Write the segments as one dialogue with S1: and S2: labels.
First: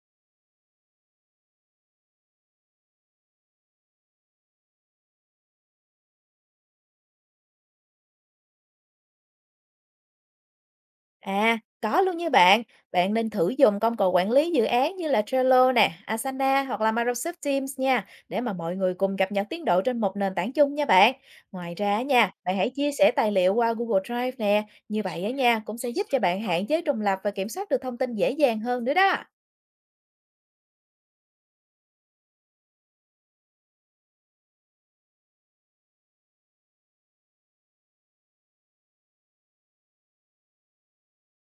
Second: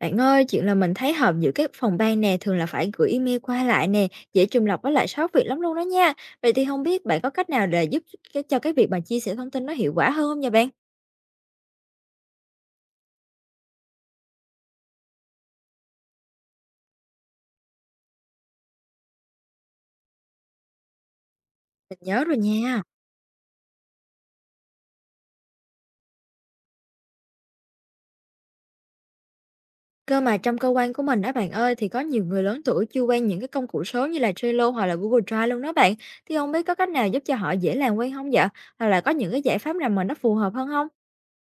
S1: Bạn ơi, chuyện là mình thấy họp giữa các phòng ban nè, thường là phải gửi email qua lại nè, dễ trùng lặp với lại sót việc lắm luôn đó nha. Vậy thì không biết bạn có cách nào để giúp cho cái việc mà chia sẻ thông tin nó hiệu quả hơn không nha bạn?
S2: À, có luôn như bạn. Bạn nên thử dùng công cụ quản lý dự án như là Trello nè, Asana hoặc là Microsoft Teams nha, để mà mọi người cùng cập nhật tiến độ trên một nền tảng chung nha bạn. Ngoài
S1: Mình
S2: ra
S1: nhớ
S2: nha,
S1: rồi
S2: bạn hãy
S1: nha.
S2: chia sẻ tài liệu qua Google Drive nè, như vậy á nha, cũng sẽ giúp cho bạn hạn chế trùng lặp và kiểm soát được thông tin dễ dàng hơn nữa đó.
S1: Cơ mà trong cơ quan của mình đó bạn ơi, thì có nhiều người lớn tuổi chưa quen những cái công cụ số như là Trello hoặc là Google Drive luôn đó bạn. Thì không biết có cách nào giúp cho họ dễ làm quen không vậy? Hoặc là có những cái giải pháp nào mà nó phù hợp hơn không?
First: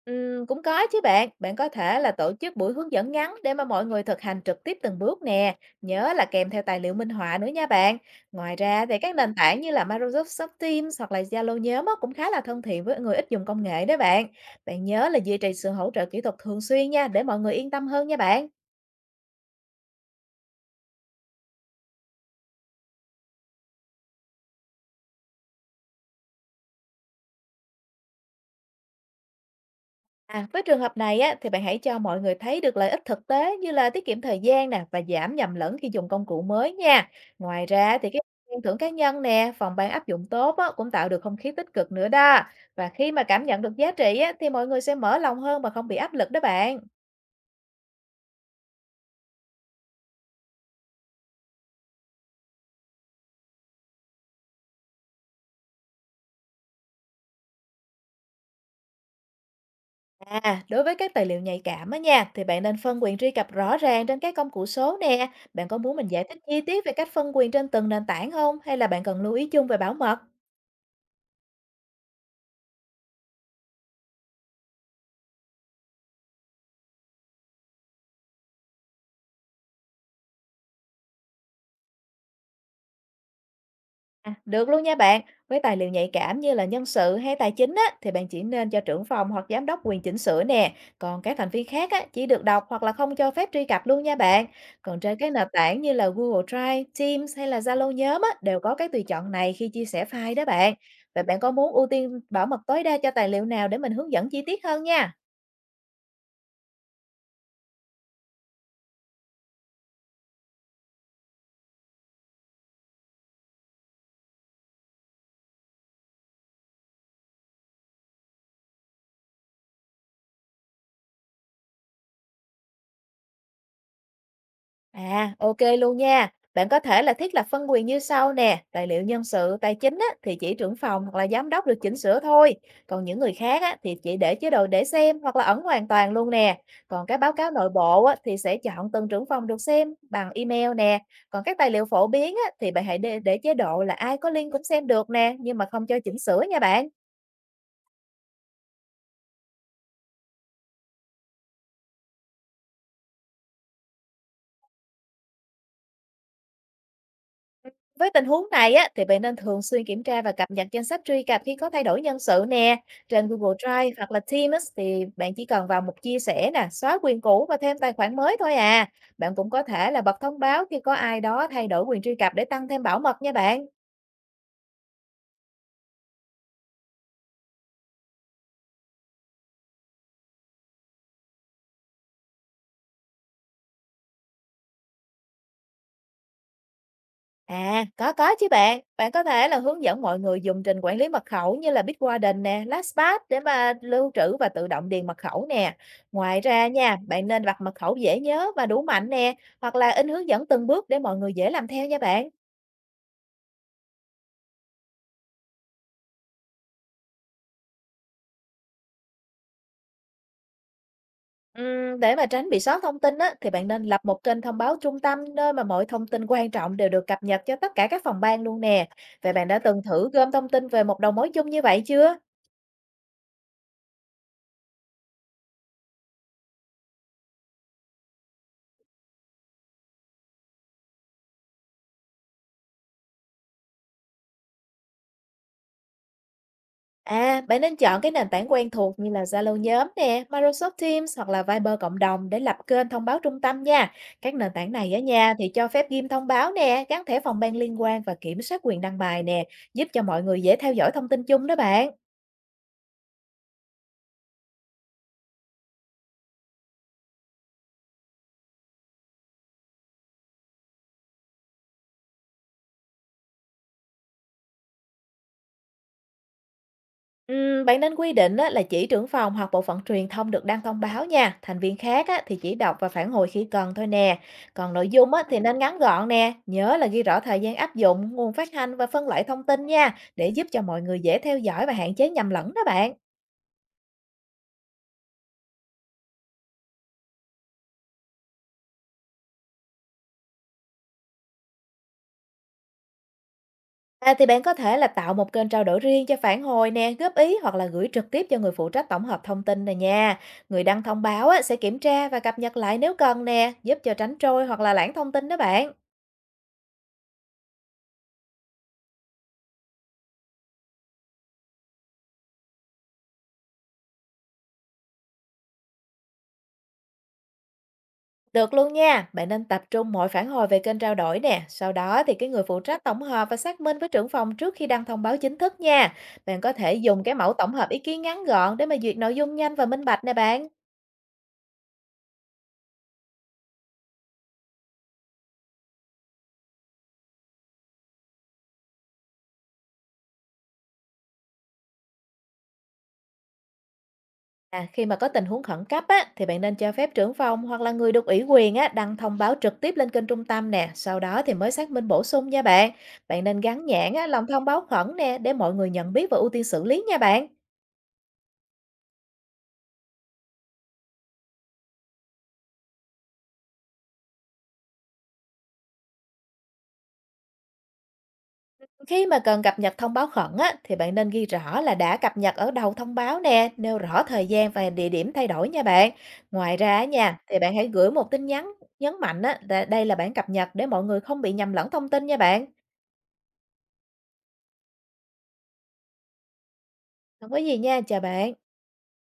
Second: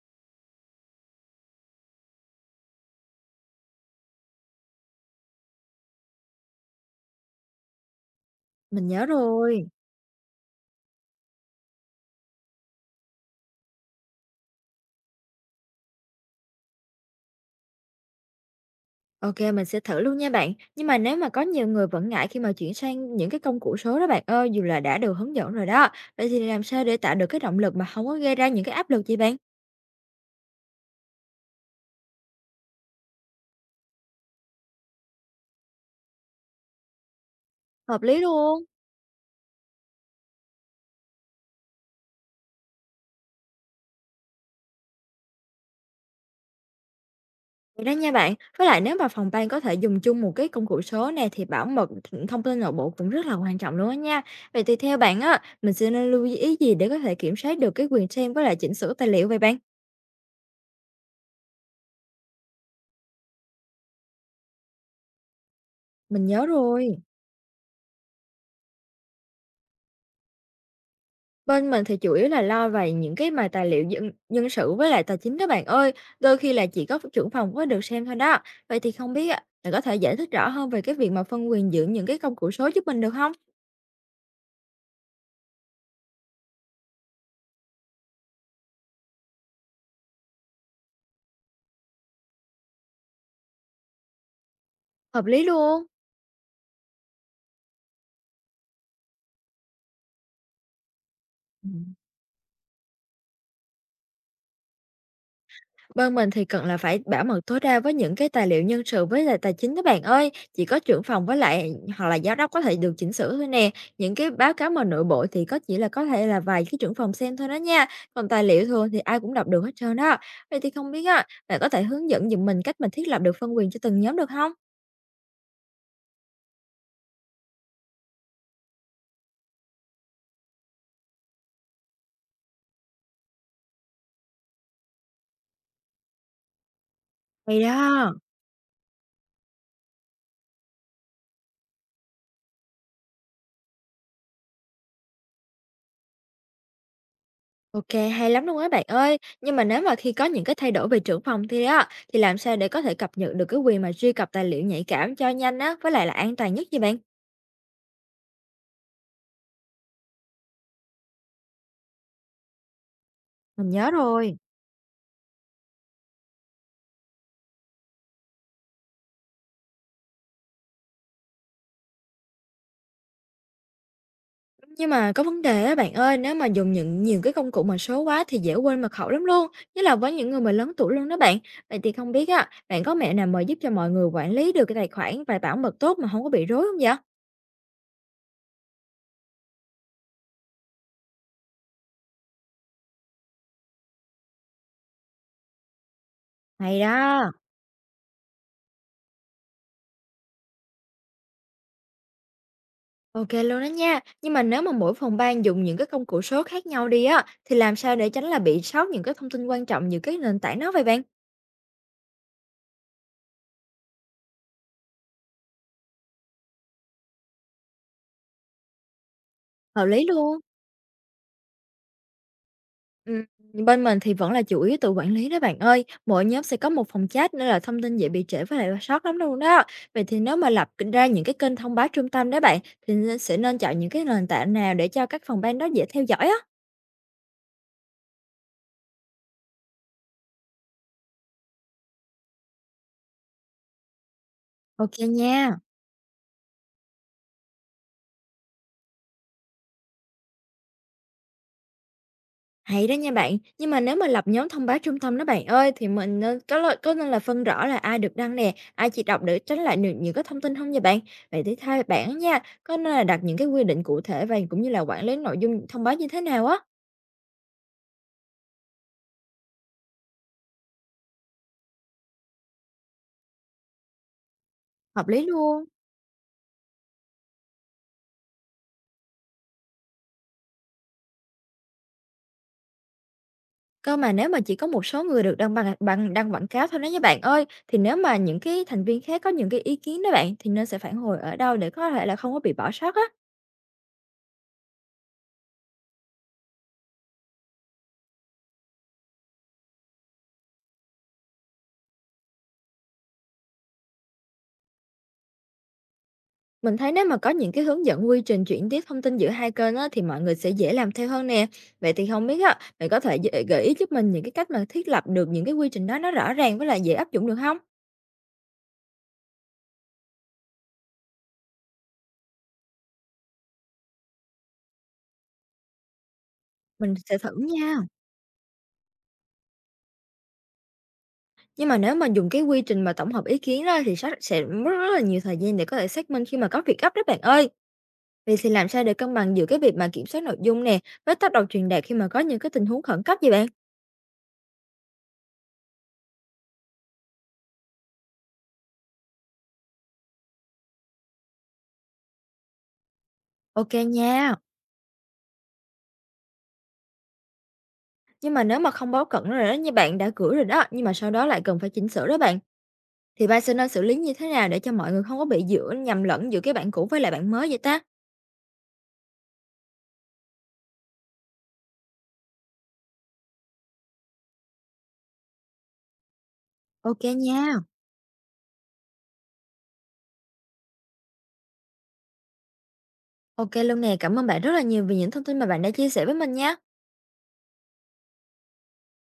S2: Cũng có chứ bạn. Bạn có thể là tổ chức buổi hướng dẫn ngắn để mà mọi người thực hành trực tiếp từng bước nè. Nhớ là kèm theo tài liệu minh họa nữa nha bạn. Ngoài ra
S1: Mình
S2: thì
S1: nhớ
S2: các nền tảng
S1: rồi.
S2: như là Microsoft Teams hoặc là Zalo nhóm á, cũng khá là thân thiện với người ít dùng công nghệ đó bạn. Bạn nhớ là duy trì sự hỗ trợ kỹ thuật thường xuyên nha, để mọi người yên tâm hơn nha bạn.
S1: OK, mình sẽ thử luôn nha bạn. Nhưng mà nếu mà có nhiều người vẫn ngại khi mà chuyển sang những cái công cụ số đó bạn ơi, dù là đã được hướng dẫn rồi đó, vậy thì làm sao để tạo được cái động lực mà không có gây ra những cái áp lực gì bạn?
S2: À, với trường hợp này á, thì bạn hãy cho mọi người thấy được lợi ích thực tế như là tiết kiệm thời gian nè, và giảm nhầm lẫn khi dùng công cụ mới nha. Ngoài ra
S1: Hợp
S2: thì
S1: lý
S2: cái khen
S1: luôn.
S2: thưởng cá nhân nè, phòng ban áp dụng tốt á, cũng tạo được không khí tích cực nữa đó. Và khi mà cảm nhận được giá trị á, thì mọi người sẽ mở lòng hơn và không bị áp lực đó bạn.
S1: Vậy đó nha bạn. Với lại nếu mà phòng ban có thể dùng chung một cái công cụ số này thì bảo mật thông tin nội bộ cũng rất là quan trọng luôn á nha. Vậy thì theo bạn á, mình sẽ nên lưu ý gì để có thể kiểm soát được cái quyền xem với lại chỉnh sửa tài liệu vậy bạn?
S2: À, đối với các tài liệu nhạy cảm á nha, thì bạn nên phân quyền truy cập rõ ràng trên các công cụ số nè. Bạn có muốn mình giải
S1: Mình
S2: thích
S1: nhớ
S2: chi tiết về
S1: rồi.
S2: cách phân quyền trên từng nền tảng không? Hay là bạn cần lưu ý chung về bảo mật?
S1: Bên mình thì chủ yếu là lo về những cái mà tài liệu dân nhân sự với lại tài chính đó bạn ơi, đôi khi là chỉ có trưởng phòng mới được xem thôi đó. Vậy thì không biết á, bạn có thể giải thích rõ hơn về cái việc mà phân quyền giữa những cái công cụ số giúp mình được không
S2: À, được luôn nha bạn. Với tài liệu nhạy cảm như là nhân sự hay tài chính á, thì bạn chỉ nên cho trưởng phòng hoặc giám đốc quyền chỉnh sửa nè. Còn các thành viên khác á, chỉ được đọc hoặc là không cho phép truy cập luôn nha bạn. Còn trên
S1: Hợp
S2: các
S1: lý
S2: nền tảng
S1: luôn.
S2: như là Google Drive, Teams hay là Zalo nhóm á, đều có cái tùy chọn này khi chia sẻ file đó bạn. Vậy bạn có muốn ưu tiên bảo mật tối đa cho tài liệu nào để mình hướng dẫn chi tiết hơn nha?
S1: Bên mình thì cần là phải bảo mật tối đa với những cái tài liệu nhân sự với lại tài chính đó bạn ơi. Chỉ có trưởng phòng với lại hoặc là giám đốc có thể được chỉnh sửa thôi nè. Những cái báo cáo mà nội bộ thì có thể là vài cái trưởng phòng xem thôi đó nha. Còn tài liệu thường thì ai cũng đọc được hết trơn đó. Vậy thì không biết á, bạn có thể hướng dẫn giùm mình cách mình thiết lập được phân quyền cho từng nhóm được không?
S2: À, OK luôn nha. Bạn có thể là thiết lập phân quyền như sau nè, tài liệu nhân sự, tài chính á, thì chỉ trưởng phòng hoặc là giám đốc được chỉnh sửa thôi. Còn những người khác á, thì chỉ để chế độ để xem hoặc là ẩn hoàn toàn luôn nè. Còn các báo cáo
S1: Hay
S2: nội bộ
S1: đó.
S2: á, thì sẽ chọn từng trưởng phòng được xem bằng email nè. Còn các tài liệu phổ biến á, thì bạn hãy để chế độ là ai có link cũng xem được nè, nhưng mà không cho chỉnh sửa nha bạn.
S1: OK, hay lắm luôn á bạn ơi. Nhưng mà nếu mà khi có những cái thay đổi về trưởng phòng thì đó, thì làm sao để có thể cập nhật được cái quyền mà truy cập tài liệu nhạy cảm cho nhanh á, với lại là an toàn nhất vậy bạn?
S2: Với tình huống này á, thì bạn nên thường xuyên kiểm tra và cập nhật danh sách truy cập khi có thay đổi nhân sự nè. Trên Google
S1: Mình
S2: Drive
S1: nhớ
S2: hoặc là
S1: rồi.
S2: Teams thì bạn chỉ cần vào mục chia sẻ nè, xóa quyền cũ và thêm tài khoản mới thôi à. Bạn cũng có thể là bật thông báo khi có ai đó thay đổi quyền truy cập để tăng thêm bảo mật nha bạn.
S1: Nhưng mà có vấn đề á bạn ơi, nếu mà dùng những nhiều cái công cụ mà số quá thì dễ quên mật khẩu lắm luôn, nhất là với những người mà lớn tuổi luôn đó bạn. Vậy thì không biết á, bạn có mẹo nào mà giúp cho mọi người quản lý được cái tài khoản và bảo mật tốt mà không có bị rối không vậy?
S2: À, có chứ bạn. Bạn có thể là hướng dẫn mọi người dùng trình quản lý mật khẩu như là Bitwarden nè, LastPass để mà lưu trữ và tự động điền mật khẩu nè. Ngoài ra
S1: Hay
S2: nha, bạn
S1: đó.
S2: nên đặt mật khẩu dễ nhớ và đủ mạnh nè, hoặc là in hướng dẫn từng bước để mọi người dễ làm theo nha bạn.
S1: OK luôn đó nha. Nhưng mà nếu mà mỗi phòng ban dùng những cái công cụ số khác nhau đi á, thì làm sao để tránh là bị sót những cái thông tin quan trọng giữa các nền tảng đó vậy bạn?
S2: Để mà tránh bị sót thông tin á, thì bạn nên lập một kênh thông báo trung tâm, nơi mà mọi thông tin quan trọng đều được cập nhật cho tất cả các phòng ban luôn nè. Vậy bạn đã từng
S1: Hợp lý
S2: thử gom
S1: luôn.
S2: thông tin về một đầu mối chung như vậy chưa?
S1: Ừm, bên mình thì vẫn là chủ yếu tự quản lý đó bạn ơi. Mỗi nhóm sẽ có một phòng chat nên là thông tin dễ bị trễ với lại sót lắm luôn đó. Vậy thì nếu mà lập ra những cái kênh thông báo trung tâm đó bạn thì nên, sẽ nên chọn những cái nền tảng nào để cho các phòng ban đó dễ theo dõi á.
S2: À, bạn nên chọn cái nền tảng quen thuộc như là Zalo nhóm nè, Microsoft Teams hoặc là Viber cộng đồng để lập kênh thông báo trung tâm nha. Các nền tảng này
S1: OK
S2: ở nhà thì
S1: nha.
S2: cho phép ghim thông báo nè, gắn thẻ phòng ban liên quan và kiểm soát quyền đăng bài nè, giúp cho mọi người dễ theo dõi thông tin chung đó bạn.
S1: Hay đó nha bạn. Nhưng mà nếu mà lập nhóm thông báo trung tâm đó bạn ơi thì mình nên có nên là phân rõ là ai được đăng nè, ai chỉ đọc để tránh lại được những cái thông tin không nha bạn. Vậy thì thay bạn á nha, có nên là đặt những cái quy định cụ thể và cũng như là quản lý nội dung thông báo như thế nào á?
S2: Bạn nên quy định á, là chỉ trưởng phòng hoặc bộ phận truyền thông được đăng thông báo nha. Thành viên khác á, thì chỉ đọc và phản hồi khi cần thôi nè. Còn nội
S1: Hợp
S2: dung á,
S1: lý
S2: thì nên
S1: luôn.
S2: ngắn gọn nè. Nhớ là ghi rõ thời gian áp dụng, nguồn phát hành và phân loại thông tin nha, để giúp cho mọi người dễ theo dõi và hạn chế nhầm lẫn đó bạn.
S1: Cơ mà nếu mà chỉ có một số người được đăng bằng bằng đăng quảng cáo thôi đó nha bạn ơi, thì nếu mà những cái thành viên khác có những cái ý kiến đó bạn, thì nên sẽ phản hồi ở đâu để có thể là không có bị bỏ sót á?
S2: À, thì bạn có thể là tạo một kênh trao đổi riêng cho phản hồi nè, góp ý hoặc là gửi trực tiếp cho người phụ trách tổng hợp thông tin này nha. Người đăng thông báo á, sẽ kiểm tra và cập nhật lại nếu cần nè, giúp cho tránh trôi hoặc là lãng thông tin đó bạn.
S1: Mình thấy nếu mà có những cái hướng dẫn quy trình chuyển tiếp thông tin giữa hai kênh á, thì mọi người sẽ dễ làm theo hơn nè. Vậy thì không biết á, bạn có thể gợi ý giúp mình những cái cách mà thiết lập được những cái quy trình đó nó rõ ràng với lại dễ áp dụng được không?
S2: Được luôn nha, bạn nên tập trung mọi phản hồi về kênh trao đổi nè. Sau đó thì cái người phụ trách tổng hợp và xác minh với trưởng phòng trước khi đăng thông báo chính thức nha. Bạn có thể
S1: Mình
S2: dùng cái
S1: sẽ
S2: mẫu
S1: thử
S2: tổng hợp
S1: nha.
S2: ý kiến ngắn gọn để mà duyệt nội dung nhanh và minh bạch nè bạn.
S1: Nhưng mà nếu mà dùng cái quy trình mà tổng hợp ý kiến ra thì sẽ mất rất là nhiều thời gian để có thể xác minh khi mà có việc gấp đó bạn ơi. Vậy thì làm sao để cân bằng giữa cái việc mà kiểm soát nội dung nè với tác động truyền đạt khi mà có những cái tình huống khẩn cấp vậy bạn?
S2: À, khi mà có tình huống khẩn cấp á, thì bạn nên cho phép trưởng phòng hoặc là người được ủy quyền á, đăng thông báo trực tiếp lên kênh trung tâm nè. Sau đó thì mới xác minh bổ sung nha bạn. Bạn nên gắn
S1: OK
S2: nhãn á, lòng
S1: nha.
S2: thông báo khẩn nè, để mọi người nhận biết và ưu tiên xử lý nha bạn.
S1: Nhưng mà nếu mà không báo cẩn rồi đó như bạn đã gửi rồi đó, nhưng mà sau đó lại cần phải chỉnh sửa đó bạn, thì bạn sẽ nên xử lý như thế nào để cho mọi người không có bị giữa nhầm lẫn giữa cái bạn cũ với lại bạn mới vậy ta?
S2: Khi mà cần cập nhật thông báo khẩn á, thì bạn nên ghi rõ là đã cập nhật ở đầu thông báo nè, nêu rõ thời gian và địa điểm thay đổi nha bạn. Ngoài ra á
S1: OK
S2: nha, thì bạn
S1: nha.
S2: hãy gửi một tin nhắn nhấn mạnh á, là đây là bản cập nhật để mọi người không bị nhầm lẫn thông tin nha bạn.
S1: OK luôn nè, cảm ơn bạn rất là nhiều vì những thông tin mà bạn đã chia sẻ với mình nha.
S2: Không có gì nha, chào bạn.